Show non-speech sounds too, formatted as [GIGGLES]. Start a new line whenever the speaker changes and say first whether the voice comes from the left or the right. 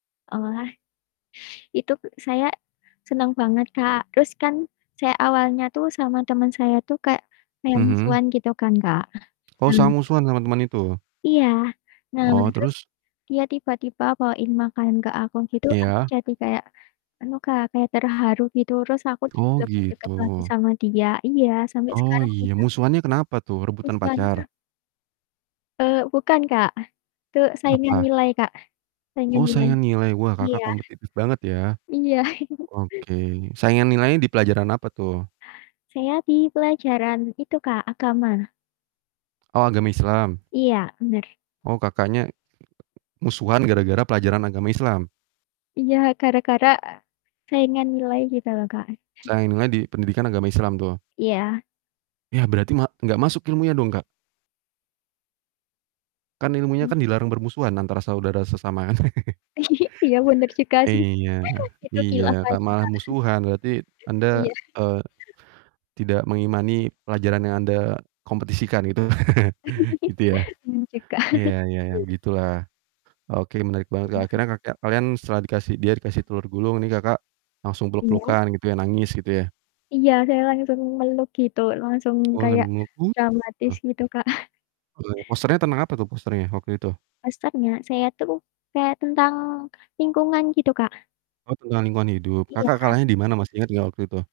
left: Oh wah. Itu k saya seneng banget, Kak, terus kan saya awalnya tuh sama temen saya tuh kayak kayak
right: Mhm.
left: musuhan gitu kan, Kak.
right: Kau sa
left: Nah
right: musuhan sama teman itu.
left: Iya, nah,
right: Oh
left: terus
right: terus?
left: dia tiba-tiba bawain makan ke aku gitu aku
right: Iya.
left: jadi kayak, anu, Kak, kayak terharu gitu terus aku jadi
right: Oh
left: deket-deket lagi
right: gitu.
left: sama dia, iya sampe
right: Oh
left: sekarang
right: iya,
left: kita
right: musuhannya kenapa tuh, rebutan
left: musuhannya
right: pacar?
left: Eee, bukan, Kak, itu saingan
right: Apa?
left: nilai, Kak, saingan
right: Oh
left: nilai,
right: saingan nilai, wah
left: iya.
right: Kakak kompetitif banget ya.
left: Iya. [CHUCKLES]
right: Ok, saingan nilainya di pelajaran apa tuh?
left: Saya di pelajaran itu, Kak, agama.
right: Oh, agama Islam.
left: Iya, bener.
right: Oh, Kakaknya [UNINTELLIGIBLE] musuhan gara-gara pelajaran agama Islam?
left: Iya gara-gara saingan nilai gitu loh, Kak. [CHUCKLES]
right: Saingnya di pendidikan agama Islam tuh?
left: Iya.
right: Ya, berarti ma nggak masuk ilmunya dong, Kak? Kan ilmunya
left: Hmm.
right: kan dilarang bermusuhan antara saudara sesama kan? [CHUCKLES]
left: [GIGGLES] Iya bener juga sih,
right: Iya,
left: [CHUCKLES] itu
right: iya
left: khilaf
right: ta
left: aja, Kak.
right: malah musuhan berarti Anda,
left: [CHUCKLES] Iya. [CHUCKLES]
right: eee, tidak mengimani pelajaran yang Anda kompetisikan gitu, [CHUCKLES] gitu ya.
left: [GIGGLES] Bingung juga.
right: Iya
left: [CHUCKLES]
right: iya ya begitulah. Oke menarik banget, Kak,
left: Iya.
right: akhirnya ka kya kalian setelah dikasih dia dikasih telur gulung nih, Kakak langsung
left: Iya.
right: peluk-pelukan gitu ya? Nangis gitu ya?
left: Iya saya langsung meluk gitu, langsung
right: Oh
left: kayak
right: sambil meluk, uh
left: dramatis
right: tuh.
left: gitu Kak. [CHUCKLES]
right: Oh, posternya tenang apa tuh posternya waktu itu?
left: Posternya, saya itu kayak tentang lingkungan gitu, Kak.
right: Oh, tentang lingkungan hidup,
left: Iya,
right: Kakak kalahnya di mana
left: pasti
right: masih ingat nggak waktu itu?